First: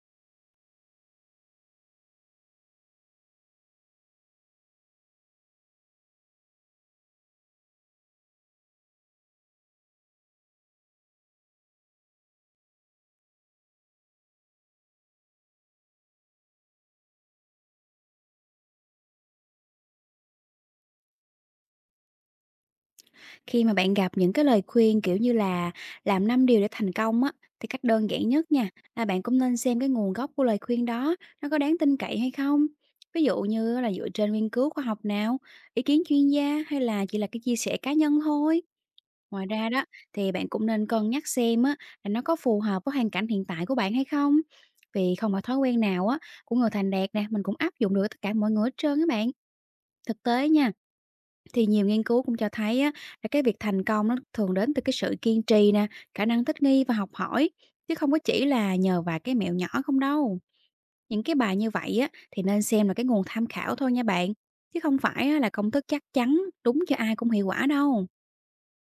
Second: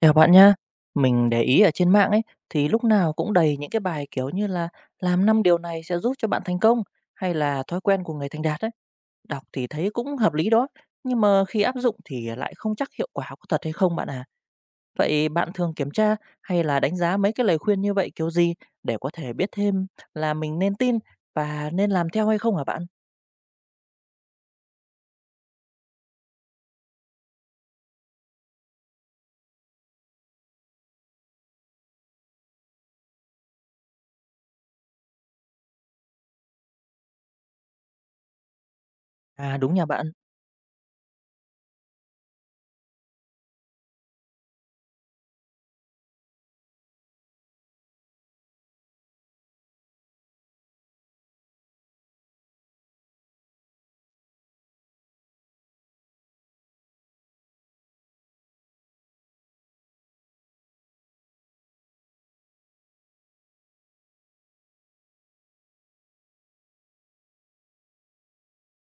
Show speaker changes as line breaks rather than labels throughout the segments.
Chào bạn nhá. Mình để ý ở trên mạng ấy thì lúc nào cũng đầy những cái bài kiểu như là làm 5 điều này sẽ giúp cho bạn thành công hay là thói quen của người thành đạt ấy. Đọc thì thấy cũng hợp lý đó, nhưng mà khi áp dụng thì lại không chắc hiệu quả có thật hay không bạn à. Vậy bạn thường kiểm tra hay là đánh giá mấy cái lời khuyên như vậy kiểu gì để có thể biết thêm là mình nên tin và nên làm theo hay không hả bạn?
Khi mà bạn gặp những cái lời khuyên, kiểu như là, làm 5 điều để thành công á, thì cách đơn giản nhất nha, là bạn cũng nên xem cái nguồn gốc của lời khuyên đó, nó có đáng tin cậy hay không? Ví dụ như là dựa trên nghiên cứu khoa học nào, ý kiến chuyên gia hay là chỉ là cái chia sẻ cá nhân thôi. Ngoài
À
ra
đúng nha
đó,
bạn.
thì bạn cũng nên cân nhắc xem á, là nó có phù hợp với hoàn cảnh hiện tại của bạn hay không? Vì không phải thói quen nào á, của người thành đạt nè, mình cũng áp dụng được tất cả mọi người hết trơn các bạn. Thực tế nha, thì nhiều nghiên cứu cũng cho thấy á, là cái việc thành công nó thường đến từ cái sự kiên trì nè, khả năng thích nghi và học hỏi, chứ không có chỉ là nhờ vài cái mẹo nhỏ không đâu. Những cái bài như vậy á, thì nên xem là cái nguồn tham khảo thôi nha bạn, chứ không phải á, là công thức chắc chắn đúng cho ai cũng hiệu quả đâu.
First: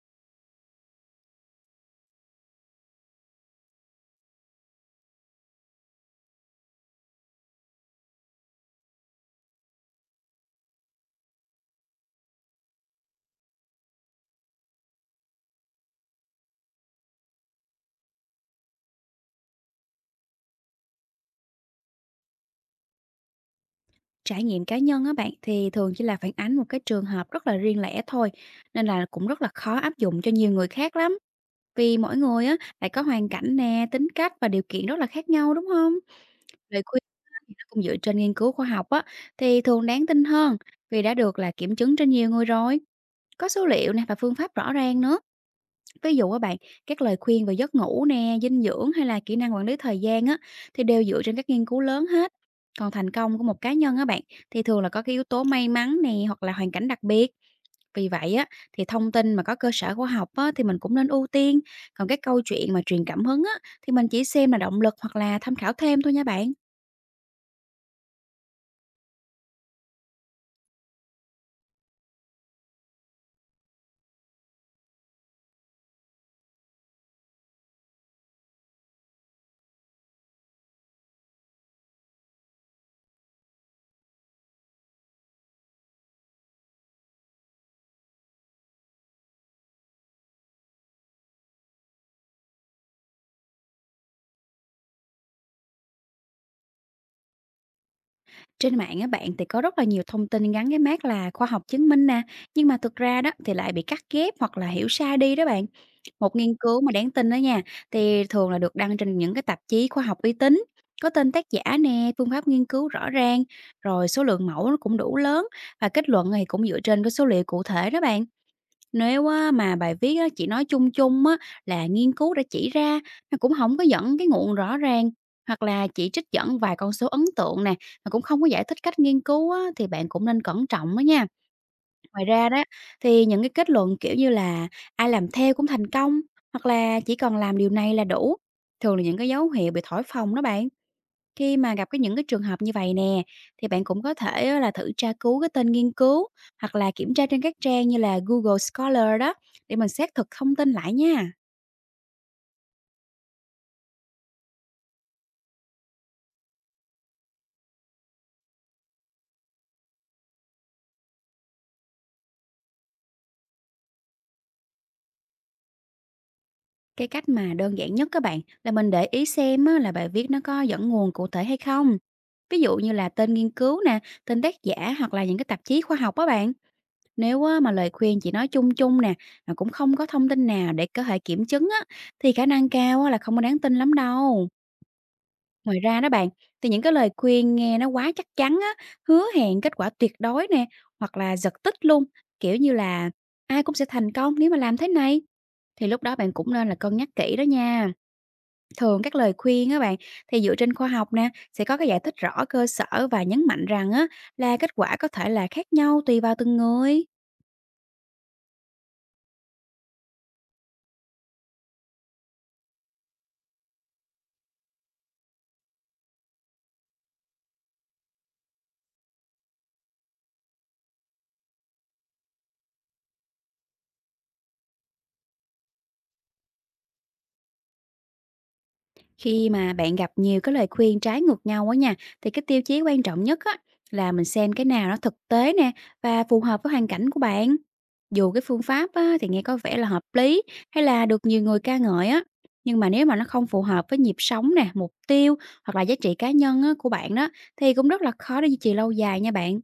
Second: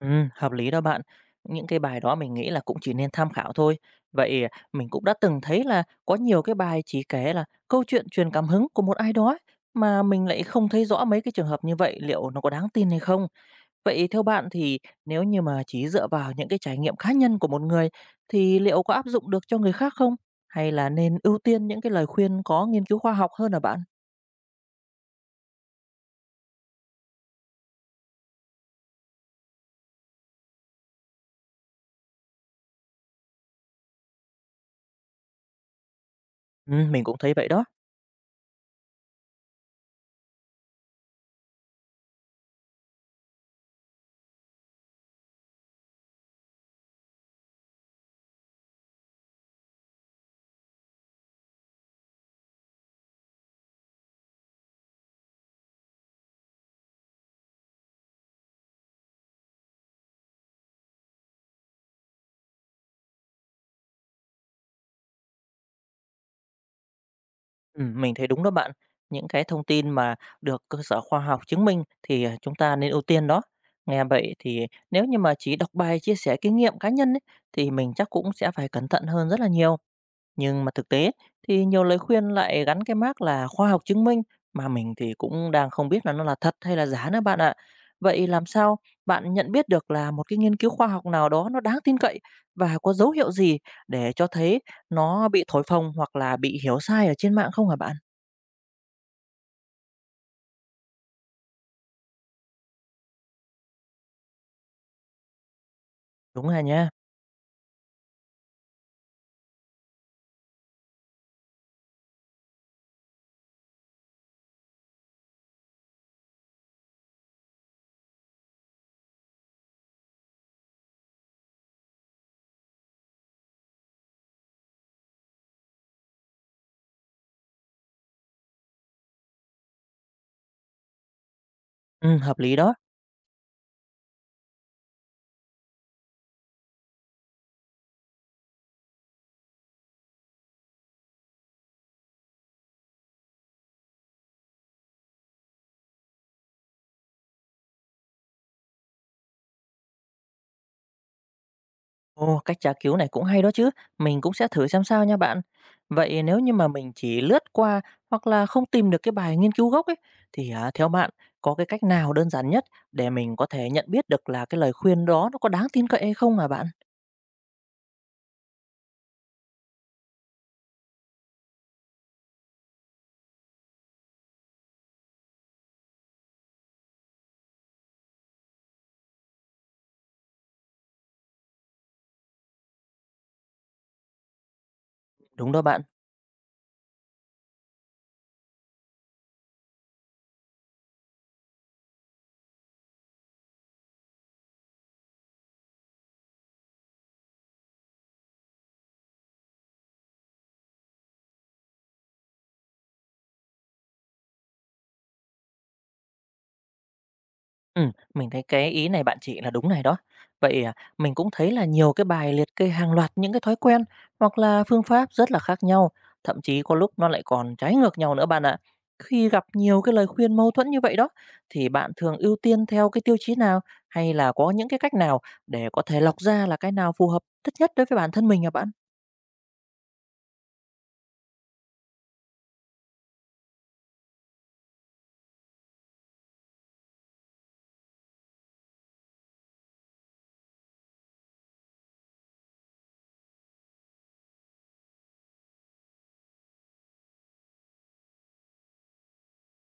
Hợp lý đó bạn. Những cái bài đó mình nghĩ là cũng chỉ nên tham khảo thôi. Vậy à, mình cũng đã từng thấy là có nhiều cái bài chỉ kể là câu chuyện truyền cảm hứng của một ai đó ấy, mà mình lại không thấy rõ mấy cái trường hợp như vậy liệu nó có đáng tin hay không. Vậy theo bạn thì nếu như mà chỉ dựa vào những cái trải nghiệm cá nhân của một người thì liệu có áp dụng được cho người khác không? Hay là nên ưu tiên những cái lời khuyên có nghiên cứu khoa học hơn hả bạn?
Trải nghiệm cá nhân á bạn thì thường chỉ là phản ánh một cái trường hợp rất là riêng lẻ thôi, nên là cũng rất là khó áp dụng cho nhiều người khác lắm. Vì mỗi người á lại có hoàn cảnh nè, tính cách và điều kiện rất là khác nhau, đúng không? Lời khuyên
Mình cũng thấy
á
vậy
thì nó
đó.
cũng dựa trên nghiên cứu khoa học á, thì thường đáng tin hơn vì đã được là kiểm chứng trên nhiều người rồi, có số liệu nè và phương pháp rõ ràng nữa. Ví dụ các bạn, các lời khuyên về giấc ngủ nè, dinh dưỡng hay là kỹ năng quản lý thời gian á thì đều dựa trên các nghiên cứu lớn hết. Còn thành công của một cá nhân á bạn thì thường là có cái yếu tố may mắn nè, hoặc là hoàn cảnh đặc biệt. Vì vậy á thì thông tin mà có cơ sở khoa học á thì mình cũng nên ưu tiên, còn các câu chuyện mà truyền cảm hứng á thì mình chỉ xem là động lực hoặc là tham khảo thêm thôi nha bạn.
Mình thấy đúng đó bạn. Những cái thông tin mà được cơ sở khoa học chứng minh thì, à, chúng ta nên ưu tiên đó. Nghe vậy thì nếu như mà chỉ đọc bài chia sẻ kinh nghiệm cá nhân ấy, thì mình chắc cũng sẽ phải cẩn thận hơn rất là nhiều. Nhưng mà thực tế thì nhiều lời khuyên lại gắn cái mác là khoa học chứng minh mà mình thì cũng đang không biết là nó là thật hay là giả nữa bạn ạ. Vậy làm sao bạn nhận biết được là một cái nghiên cứu khoa học nào đó nó đáng tin cậy và có dấu hiệu gì để cho thấy nó bị thổi phồng hoặc là bị hiểu sai ở trên mạng không hả bạn?
Trên mạng á bạn thì có rất là nhiều thông tin gắn cái mác là khoa học chứng minh nè, nhưng mà thực ra đó thì lại bị cắt ghép hoặc là hiểu sai đi đó bạn. Một
Đúng
nghiên
rồi
cứu
nha.
mà đáng tin đó nha, thì thường là được đăng trên những cái tạp chí khoa học uy tín, có tên tác giả nè, phương pháp nghiên cứu rõ ràng, rồi số lượng mẫu nó cũng đủ lớn, và kết luận thì cũng dựa trên cái số liệu cụ thể đó bạn. Nếu á mà bài viết á chỉ nói chung chung á, là nghiên cứu đã chỉ ra, nó cũng không có dẫn cái nguồn rõ ràng, hoặc là chỉ trích dẫn vài con số ấn tượng nè, mà cũng không có giải thích cách nghiên cứu á, thì bạn cũng nên cẩn trọng đó nha. Ngoài
Hợp
ra
lý
đó,
đó.
thì những cái kết luận, kiểu như là, "Ai làm theo cũng thành công" hoặc là "Chỉ cần làm điều này là đủ", thường là những cái dấu hiệu bị thổi phồng đó bạn. Khi mà gặp cái những cái trường hợp như vậy nè, thì bạn cũng có thể á là thử tra cứu cái tên nghiên cứu, hoặc là kiểm tra trên các trang như là Google Scholar đó, để mình xác thực thông tin lại nha.
Ồ, cách tra cứu này cũng hay đó chứ. Mình cũng sẽ thử xem sao nha bạn. Vậy nếu như mà mình chỉ lướt qua hoặc là không tìm được cái bài nghiên cứu gốc ấy, thì à, theo bạn có cái cách nào đơn giản nhất để mình có thể nhận biết được là cái lời khuyên đó nó có đáng tin cậy hay không hả bạn?
Cái cách mà đơn giản nhất các bạn là mình để ý xem á là bài viết nó có dẫn nguồn cụ thể hay không. Ví dụ như là tên nghiên cứu nè, tên tác giả, hoặc là những cái tạp chí khoa học á bạn. Nếu á mà lời khuyên chỉ nói chung chung nè, mà cũng không có thông tin nào để có thể kiểm chứng á, thì khả năng cao á là không có đáng tin lắm đâu.
Đúng đó
Ngoài
bạn.
ra đó bạn, thì những cái lời khuyên nghe nó quá chắc chắn á, hứa hẹn kết quả tuyệt đối nè, hoặc là giật tít luôn, kiểu như là ai cũng sẽ thành công nếu mà làm thế này. Thì lúc đó bạn cũng nên là cân nhắc kỹ đó nha. Thường các lời khuyên á bạn thì dựa trên khoa học nè, sẽ có cái giải thích rõ cơ sở và nhấn mạnh rằng á là kết quả có thể là khác nhau tùy vào từng người.
Mình thấy cái ý này bạn chị là đúng này đó. Vậy, à, mình cũng thấy là nhiều cái bài liệt kê hàng loạt những cái thói quen hoặc là phương pháp rất là khác nhau, thậm chí có lúc nó lại còn trái ngược nhau nữa bạn ạ. Khi gặp nhiều cái lời khuyên mâu thuẫn như vậy đó, thì bạn thường ưu tiên theo cái tiêu chí nào hay là có những cái cách nào để có thể lọc ra là cái nào phù hợp thích nhất đối với bản thân mình à bạn?
Khi mà bạn gặp nhiều cái lời khuyên trái ngược nhau á nha, thì cái tiêu chí quan trọng nhất á là mình xem cái nào nó thực tế nè và phù hợp với hoàn cảnh của bạn. Dù cái phương pháp á, thì nghe có vẻ là hợp lý, hay là được nhiều người ca ngợi á, nhưng mà nếu mà nó không phù hợp với nhịp sống nè, mục tiêu, hoặc là giá trị cá nhân á, của bạn đó, thì cũng rất là khó để duy trì lâu dài nha bạn.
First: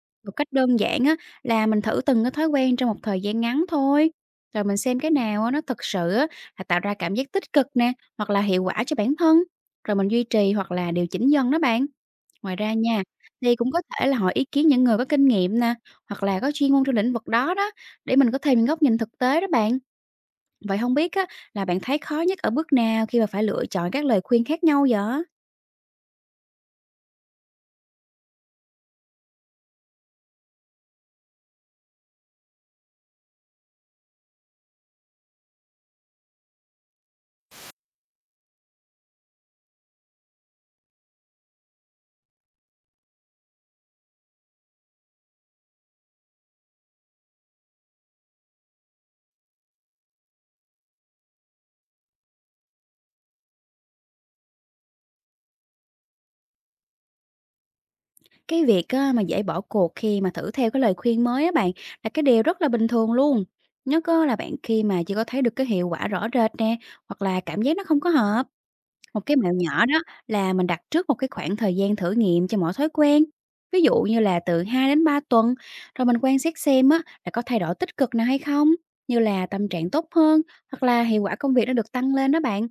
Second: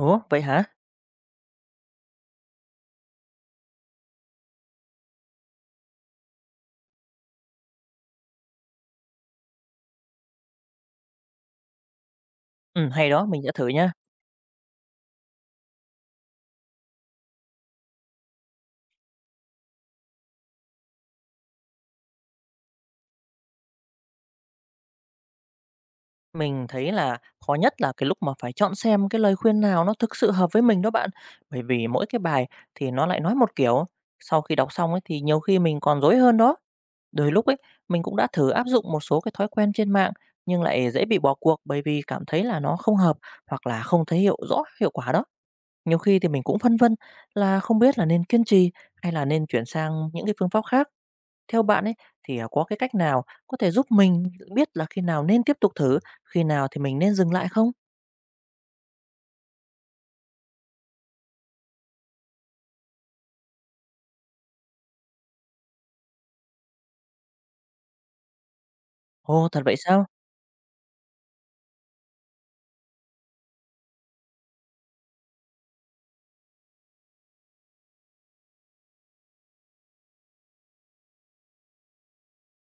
Ủa,
Một
vậy
cách
hả?
đơn giản á, là mình thử từng cái thói quen trong một thời gian ngắn thôi, rồi mình xem cái nào á, nó thực sự á, là tạo ra cảm giác tích cực nè, hoặc là hiệu quả cho bản thân, rồi mình duy trì hoặc là điều chỉnh dần đó bạn. Ngoài ra nha,
Hay đó, mình sẽ
thì
thử
cũng có
nha.
thể là hỏi ý kiến những người có kinh nghiệm nè, hoặc là có chuyên môn trong lĩnh vực đó đó, để mình có thêm những góc nhìn thực tế đó bạn. Vậy không biết á, là bạn thấy khó nhất ở bước nào khi mà phải lựa chọn các lời khuyên khác nhau vậy?
Mình thấy là khó nhất là cái lúc mà phải chọn xem cái lời khuyên nào nó thực sự hợp với mình đó bạn. Bởi vì mỗi cái bài thì nó lại nói một kiểu, sau khi đọc xong ấy thì nhiều khi mình còn rối hơn đó. Đôi lúc ấy mình cũng đã thử áp dụng một số cái thói quen trên mạng nhưng lại dễ bị bỏ cuộc bởi vì cảm thấy là nó không hợp hoặc là không thấy rõ hiệu quả đó. Nhiều khi thì mình cũng phân vân là không biết là nên kiên trì hay là nên chuyển sang những cái phương pháp khác. Theo bạn ấy thì, à, có cái cách nào có thể giúp mình biết là khi nào nên tiếp tục thử, khi nào thì mình nên dừng lại không?
Cái việc á, mà dễ bỏ cuộc khi mà thử theo cái lời khuyên mới á bạn là cái điều rất là bình thường luôn. Nhất á, là bạn khi mà chưa có thấy được cái hiệu quả rõ rệt nè, hoặc là cảm giác nó không có hợp. Một cái
Ồ,
mẹo
thật vậy
nhỏ đó
sao?
là mình đặt trước một cái khoảng thời gian thử nghiệm cho mỗi thói quen. Ví dụ như là từ 2 đến 3 tuần, rồi mình quan sát xem á, là có thay đổi tích cực nào hay không, như là tâm trạng tốt hơn, hoặc là hiệu quả công việc nó được tăng lên đó bạn.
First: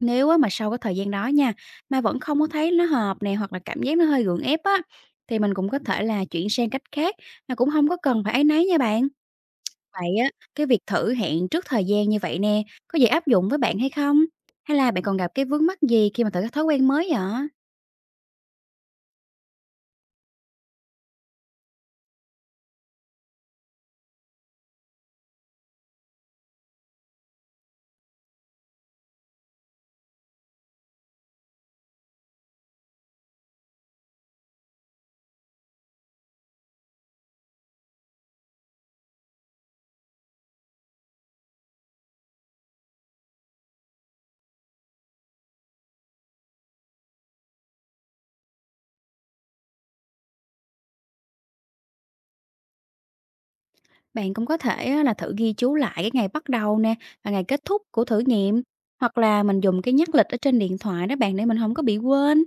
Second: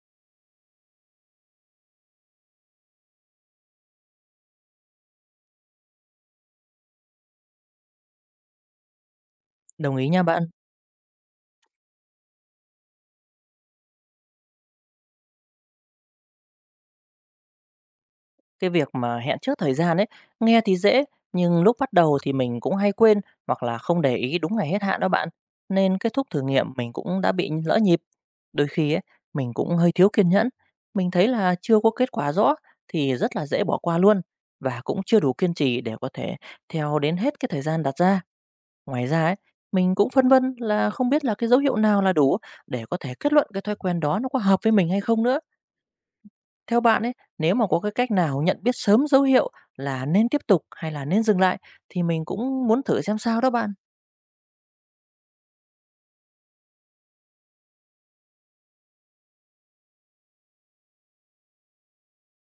Nếu á mà sau cái thời gian đó nha, mà vẫn không có thấy nó hợp nè, hoặc là cảm giác nó hơi gượng ép á, thì mình cũng có thể là chuyển sang cách khác, mà cũng không có cần phải áy náy nha bạn.
Đồng ý
Vậy
nha
á,
bạn.
cái việc thử hẹn trước thời gian như vậy nè, có dễ áp dụng với bạn hay không? Hay là bạn còn gặp cái vướng mắc gì khi mà thử cái thói quen mới vậy?
Cái việc mà hẹn trước thời gian ấy, nghe thì dễ, nhưng lúc bắt đầu thì mình cũng hay quên hoặc là không để ý đúng ngày hết hạn đó bạn. Nên kết thúc thử nghiệm mình cũng đã bị lỡ nhịp. Đôi khi ấy, mình cũng hơi thiếu kiên nhẫn. Mình thấy là chưa có kết quả rõ thì rất là dễ bỏ qua luôn và cũng chưa đủ kiên trì để có thể theo đến hết cái thời gian đặt ra. Ngoài ra ấy, mình cũng phân vân là không biết là cái dấu hiệu nào là đủ để có thể kết luận cái thói quen đó nó có hợp với mình hay không nữa. Theo bạn ấy, nếu mà có cái cách nào nhận biết sớm dấu hiệu là nên tiếp tục hay là nên dừng lại thì mình cũng muốn thử xem sao đó bạn.
Bạn cũng có thể á là thử ghi chú lại cái ngày bắt đầu nè, và ngày kết thúc của thử nghiệm, hoặc là mình dùng cái nhắc lịch ở trên điện thoại đó bạn, để mình không có bị quên.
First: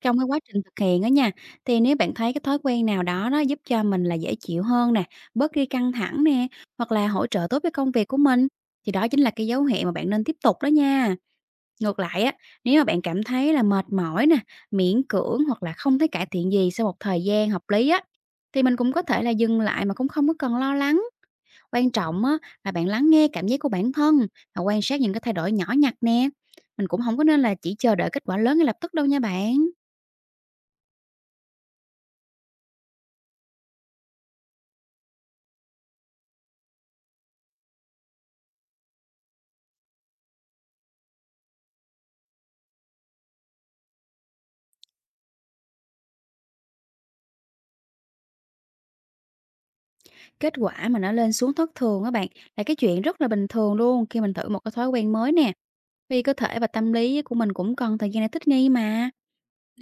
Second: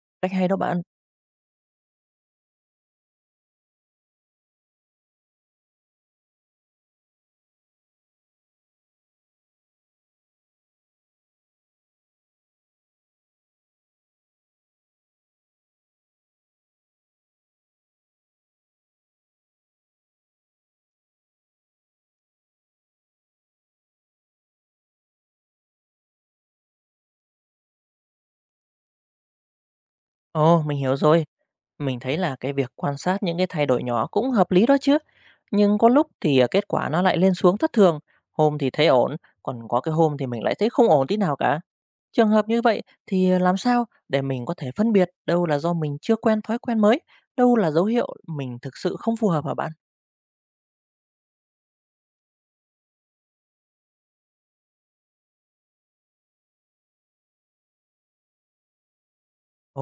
Trong cái
Cách
quá
hay đó
trình
bạn.
thực hiện á nha, thì nếu bạn thấy cái thói quen nào đó nó giúp cho mình là dễ chịu hơn nè, bớt đi căng thẳng nè, hoặc là hỗ trợ tốt với công việc của mình, thì đó chính là cái dấu hiệu mà bạn nên tiếp tục đó nha. Ngược lại á, nếu mà bạn cảm thấy là mệt mỏi nè, miễn cưỡng, hoặc là không thấy cải thiện gì sau một thời gian hợp lý á, thì mình cũng có thể là dừng lại, mà cũng không có cần lo lắng. Quan trọng á, là bạn lắng nghe cảm giác của bản thân và quan sát những cái thay đổi nhỏ nhặt nè. Mình cũng không có nên là chỉ chờ đợi kết quả lớn ngay lập tức đâu nha bạn.
Ồ, mình hiểu rồi. Mình thấy là cái việc quan sát những cái thay đổi nhỏ cũng hợp lý đó chứ. Nhưng có lúc thì à, kết quả nó lại lên xuống thất thường. Hôm thì thấy ổn, còn có cái hôm thì mình lại thấy không ổn tí nào cả. Trường hợp như vậy thì à, làm sao để mình có thể phân biệt đâu là do mình chưa quen thói quen mới, đâu là dấu hiệu mình thực sự không phù hợp hả bạn?
Kết quả mà nó lên xuống thất thường các bạn, là cái chuyện rất là bình thường luôn khi mình thử một cái thói quen mới nè, vì cơ thể và tâm lý của mình cũng cần thời gian để thích nghi mà.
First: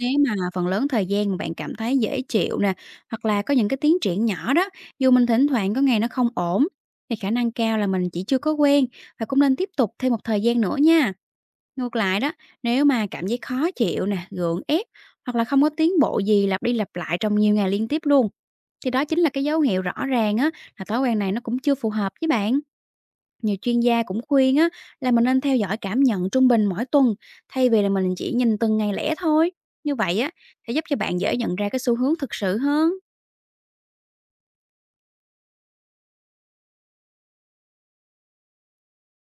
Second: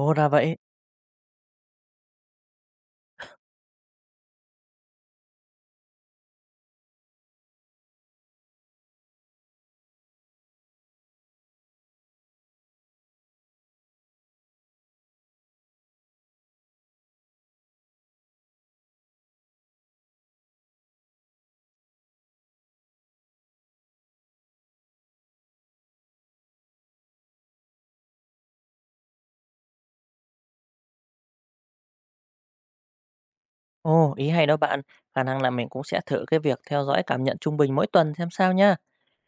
Nếu
ra
mà
vậy.
phần lớn thời gian mà bạn cảm thấy dễ chịu nè, hoặc là có những cái tiến triển nhỏ đó, dù mình thỉnh thoảng có ngày nó không ổn, thì khả năng cao là mình chỉ chưa có quen, và cũng nên tiếp tục thêm một thời gian nữa nha. Ngược lại đó, nếu mà cảm thấy khó chịu nè, gượng ép hoặc là không có tiến bộ gì lặp đi lặp lại trong nhiều ngày liên tiếp luôn, thì đó chính là cái dấu hiệu rõ ràng á, là thói quen này nó cũng chưa phù hợp với bạn. Nhiều chuyên gia cũng khuyên á, là mình nên theo dõi cảm nhận trung bình mỗi tuần, thay vì là mình chỉ nhìn từng ngày lẻ thôi. Như vậy á, sẽ giúp cho bạn dễ nhận ra cái xu hướng thực sự hơn.
Ồ, ý hay đó bạn. Khả năng là mình cũng sẽ thử cái việc theo dõi cảm nhận trung bình mỗi tuần xem sao nha.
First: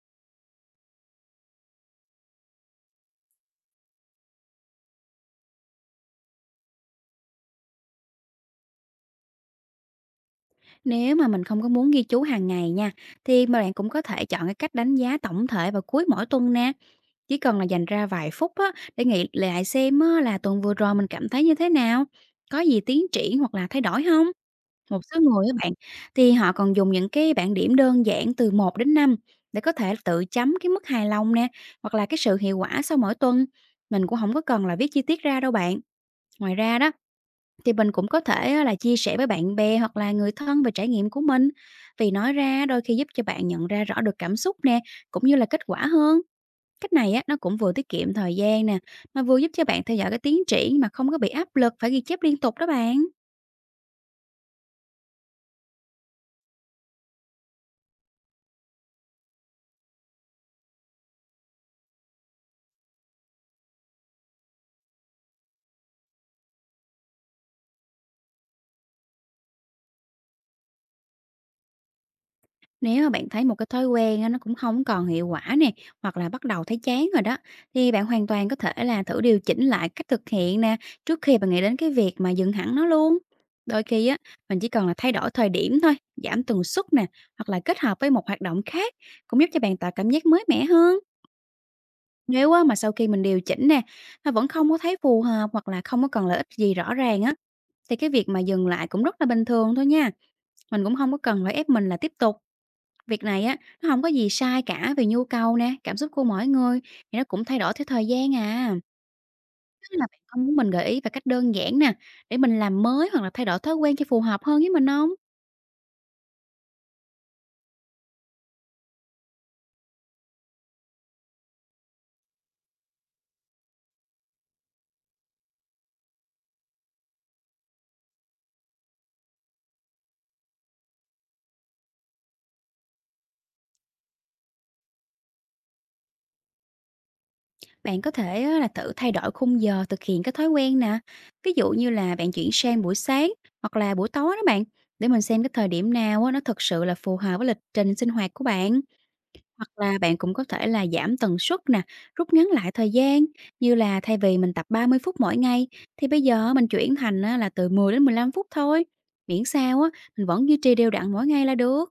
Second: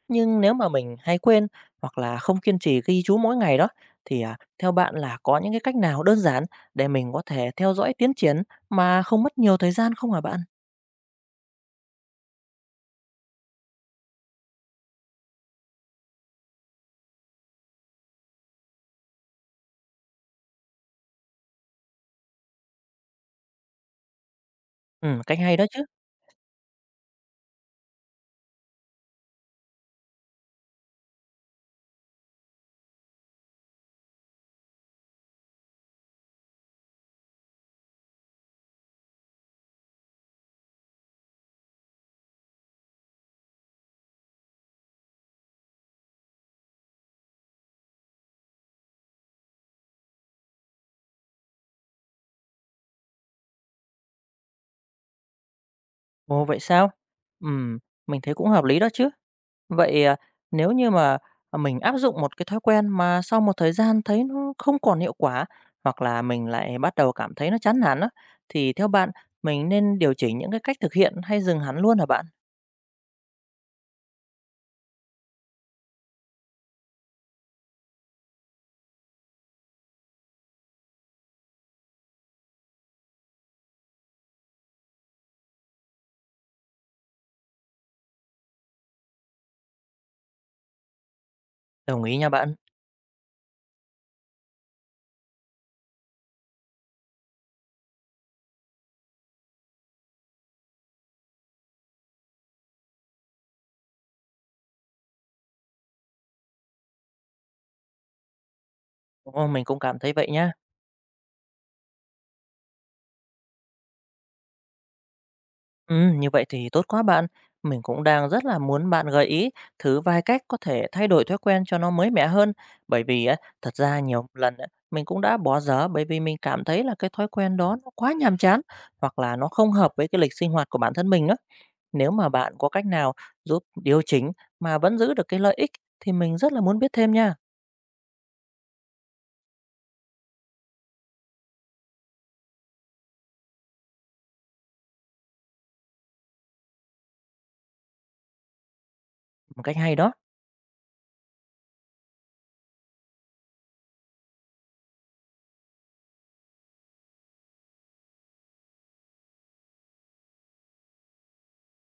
Nhưng nếu mà mình hay quên hoặc là không kiên trì ghi chú mỗi ngày đó thì à, theo bạn là có những cái cách nào đơn giản để mình có thể theo dõi tiến triển mà không mất nhiều thời gian không hả bạn?
Nếu mà mình không có muốn ghi chú hàng ngày nha, thì mà bạn cũng có thể chọn cái cách đánh giá tổng thể vào cuối mỗi tuần nè. Chỉ cần là dành ra vài phút á, để nghĩ lại xem á, là tuần vừa rồi mình cảm thấy như thế nào, có gì tiến triển hoặc là thay đổi không. Một số
Ừ, cách
người á
hay đó
bạn,
chứ.
thì họ còn dùng những cái bảng điểm đơn giản từ một đến năm, để có thể tự chấm cái mức hài lòng nè, hoặc là cái sự hiệu quả sau mỗi tuần. Mình cũng không có cần là viết chi tiết ra đâu bạn. Ngoài ra đó, thì mình cũng có thể á, là chia sẻ với bạn bè hoặc là người thân về trải nghiệm của mình, vì nói ra đôi khi giúp cho bạn nhận ra rõ được cảm xúc nè, cũng như là kết quả hơn. Cách này á, nó cũng vừa tiết kiệm thời gian nè, mà vừa giúp cho bạn theo dõi cái tiến triển mà không có bị áp lực phải ghi chép liên tục đó bạn.
Ồ vậy sao? Ừ, mình thấy cũng hợp lý đó chứ. Vậy à, nếu như mà mình áp dụng một cái thói quen mà sau một thời gian thấy nó không còn hiệu quả hoặc là mình lại bắt đầu cảm thấy nó chán nản đó thì theo bạn mình nên điều chỉnh những cái cách thực hiện hay dừng hẳn luôn hả bạn?
Nếu mà bạn thấy một cái thói quen á, nó cũng không còn hiệu quả nè, hoặc là bắt đầu thấy chán rồi đó, thì bạn hoàn toàn có thể là thử điều chỉnh lại cách thực hiện nè, trước khi bạn nghĩ đến cái việc mà dừng hẳn nó luôn. Đôi khi á, mình chỉ cần là thay đổi thời điểm thôi, giảm tần suất nè, hoặc là kết hợp với một hoạt động khác, cũng giúp cho bạn tạo cảm giác mới mẻ hơn.
Đồng ý nha
Nếu
bạn.
á mà sau khi mình điều chỉnh nè, mà vẫn không có thấy phù hợp hoặc là không có còn lợi ích gì rõ ràng á, thì cái việc mà dừng lại cũng rất là bình thường thôi nha. Mình cũng không có cần phải ép mình là tiếp tục. Việc này á, nó không có gì sai cả, vì nhu cầu nè, cảm xúc của mỗi người thì nó cũng thay đổi theo thời gian à.
Ồ, mình cũng
Tức
cảm
là
thấy
bạn
vậy
có
nhá.
muốn mình gợi ý về cách đơn giản nè, để mình làm mới hoặc là thay đổi thói quen cho phù hợp hơn với mình không?
Như vậy thì tốt quá bạn. Mình cũng đang rất là muốn bạn gợi ý thử vài cách có thể thay đổi thói quen cho nó mới mẻ hơn. Bởi vì á, thật ra nhiều lần á, mình cũng đã bỏ dở bởi vì mình cảm thấy là cái thói quen đó nó quá nhàm chán hoặc là nó không hợp với cái lịch sinh hoạt của bản thân mình á. Nếu mà bạn có cách nào giúp điều chỉnh mà vẫn giữ được cái lợi ích thì mình rất là muốn biết thêm nha.
Bạn có thể á, là thử thay đổi khung giờ thực hiện cái thói quen nè. Ví dụ như là bạn chuyển sang buổi sáng hoặc là buổi tối đó bạn, để mình xem cái thời điểm nào á, nó thực sự là phù hợp với lịch trình sinh hoạt của bạn.
Một
Hoặc
cách hay
là
đó,
bạn cũng có thể là giảm tần suất nè, rút ngắn lại thời gian, như là thay vì mình tập 30 phút mỗi ngày, thì bây giờ mình chuyển thành á, là từ 10 đến 15 phút thôi. Miễn sao á, mình vẫn duy trì đều đặn mỗi ngày là được.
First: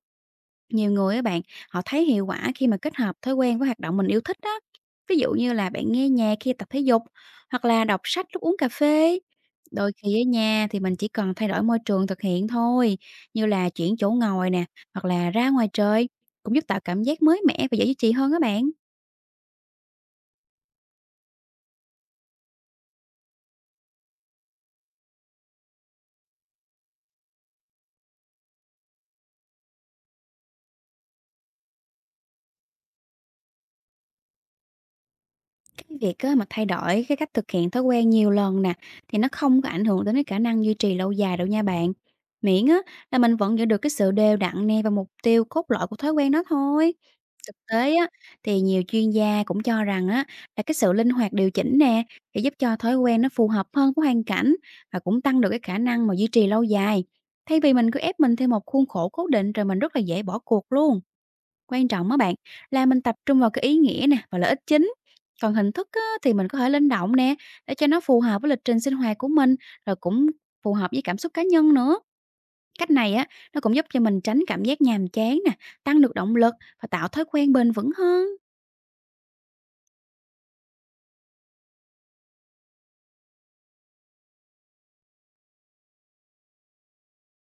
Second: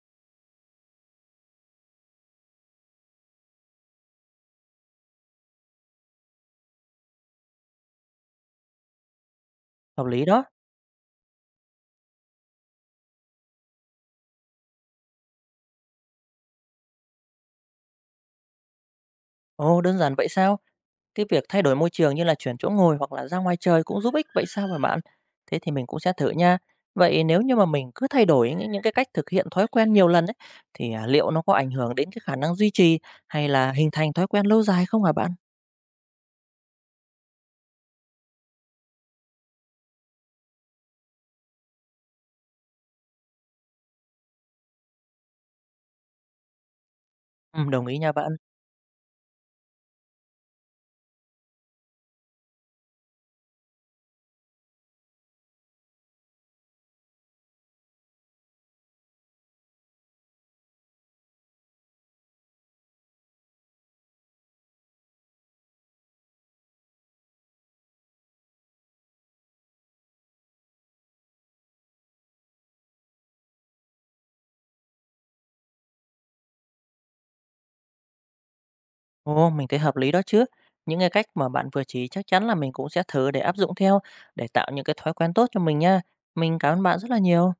Nhiều người á bạn, họ thấy hiệu quả khi mà kết hợp thói quen với hoạt động mình yêu thích đó. Ví dụ như là bạn nghe nhạc khi tập thể dục, hoặc là đọc sách lúc uống cà phê. Đôi
hợp
khi
lý
ở
đó.
nhà thì mình chỉ cần thay đổi môi trường thực hiện thôi, như là chuyển chỗ ngồi nè, hoặc là ra ngoài trời, cũng giúp tạo cảm giác mới mẻ và dễ duy trì hơn á bạn.
Ồ, đơn giản vậy sao? Cái việc thay đổi môi trường như là chuyển chỗ ngồi hoặc là ra ngoài trời cũng giúp ích vậy sao hả bạn? Thế thì mình cũng sẽ thử nha. Vậy nếu như mà mình cứ thay đổi những cái cách thực hiện thói quen nhiều lần ấy, thì à, liệu nó có ảnh hưởng đến cái khả năng duy trì hay là hình thành thói quen lâu dài không hả bạn?
Cái việc á mà thay đổi cái cách thực hiện thói quen nhiều lần nè, thì nó không có ảnh hưởng đến cái khả năng duy trì lâu dài đâu nha bạn. Miễn á là mình vẫn giữ được cái sự đều đặn nè và mục tiêu cốt lõi của thói quen đó thôi. Thực
Ừ, đồng
tế
ý
á,
nha bạn.
thì nhiều chuyên gia cũng cho rằng á, là cái sự linh hoạt điều chỉnh nè sẽ giúp cho thói quen nó phù hợp hơn với hoàn cảnh, và cũng tăng được cái khả năng mà duy trì lâu dài. Thay vì mình cứ ép mình theo một khuôn khổ cố định rồi mình rất là dễ bỏ cuộc luôn. Quan trọng á bạn, là mình tập trung vào cái ý nghĩa nè và lợi ích chính. Còn hình thức á, thì mình có thể linh động nè, để cho nó phù hợp với lịch trình sinh hoạt của mình, rồi cũng phù hợp với cảm xúc cá nhân nữa. Cách này á, nó cũng giúp cho mình tránh cảm giác nhàm chán nè, tăng được động lực và tạo thói quen bền vững hơn.
Ồ, mình thấy hợp lý đó chứ. Những cái cách mà bạn vừa chỉ chắc chắn là mình cũng sẽ thử để áp dụng theo, để tạo những cái thói quen tốt cho mình nha. Mình cảm ơn bạn rất là nhiều.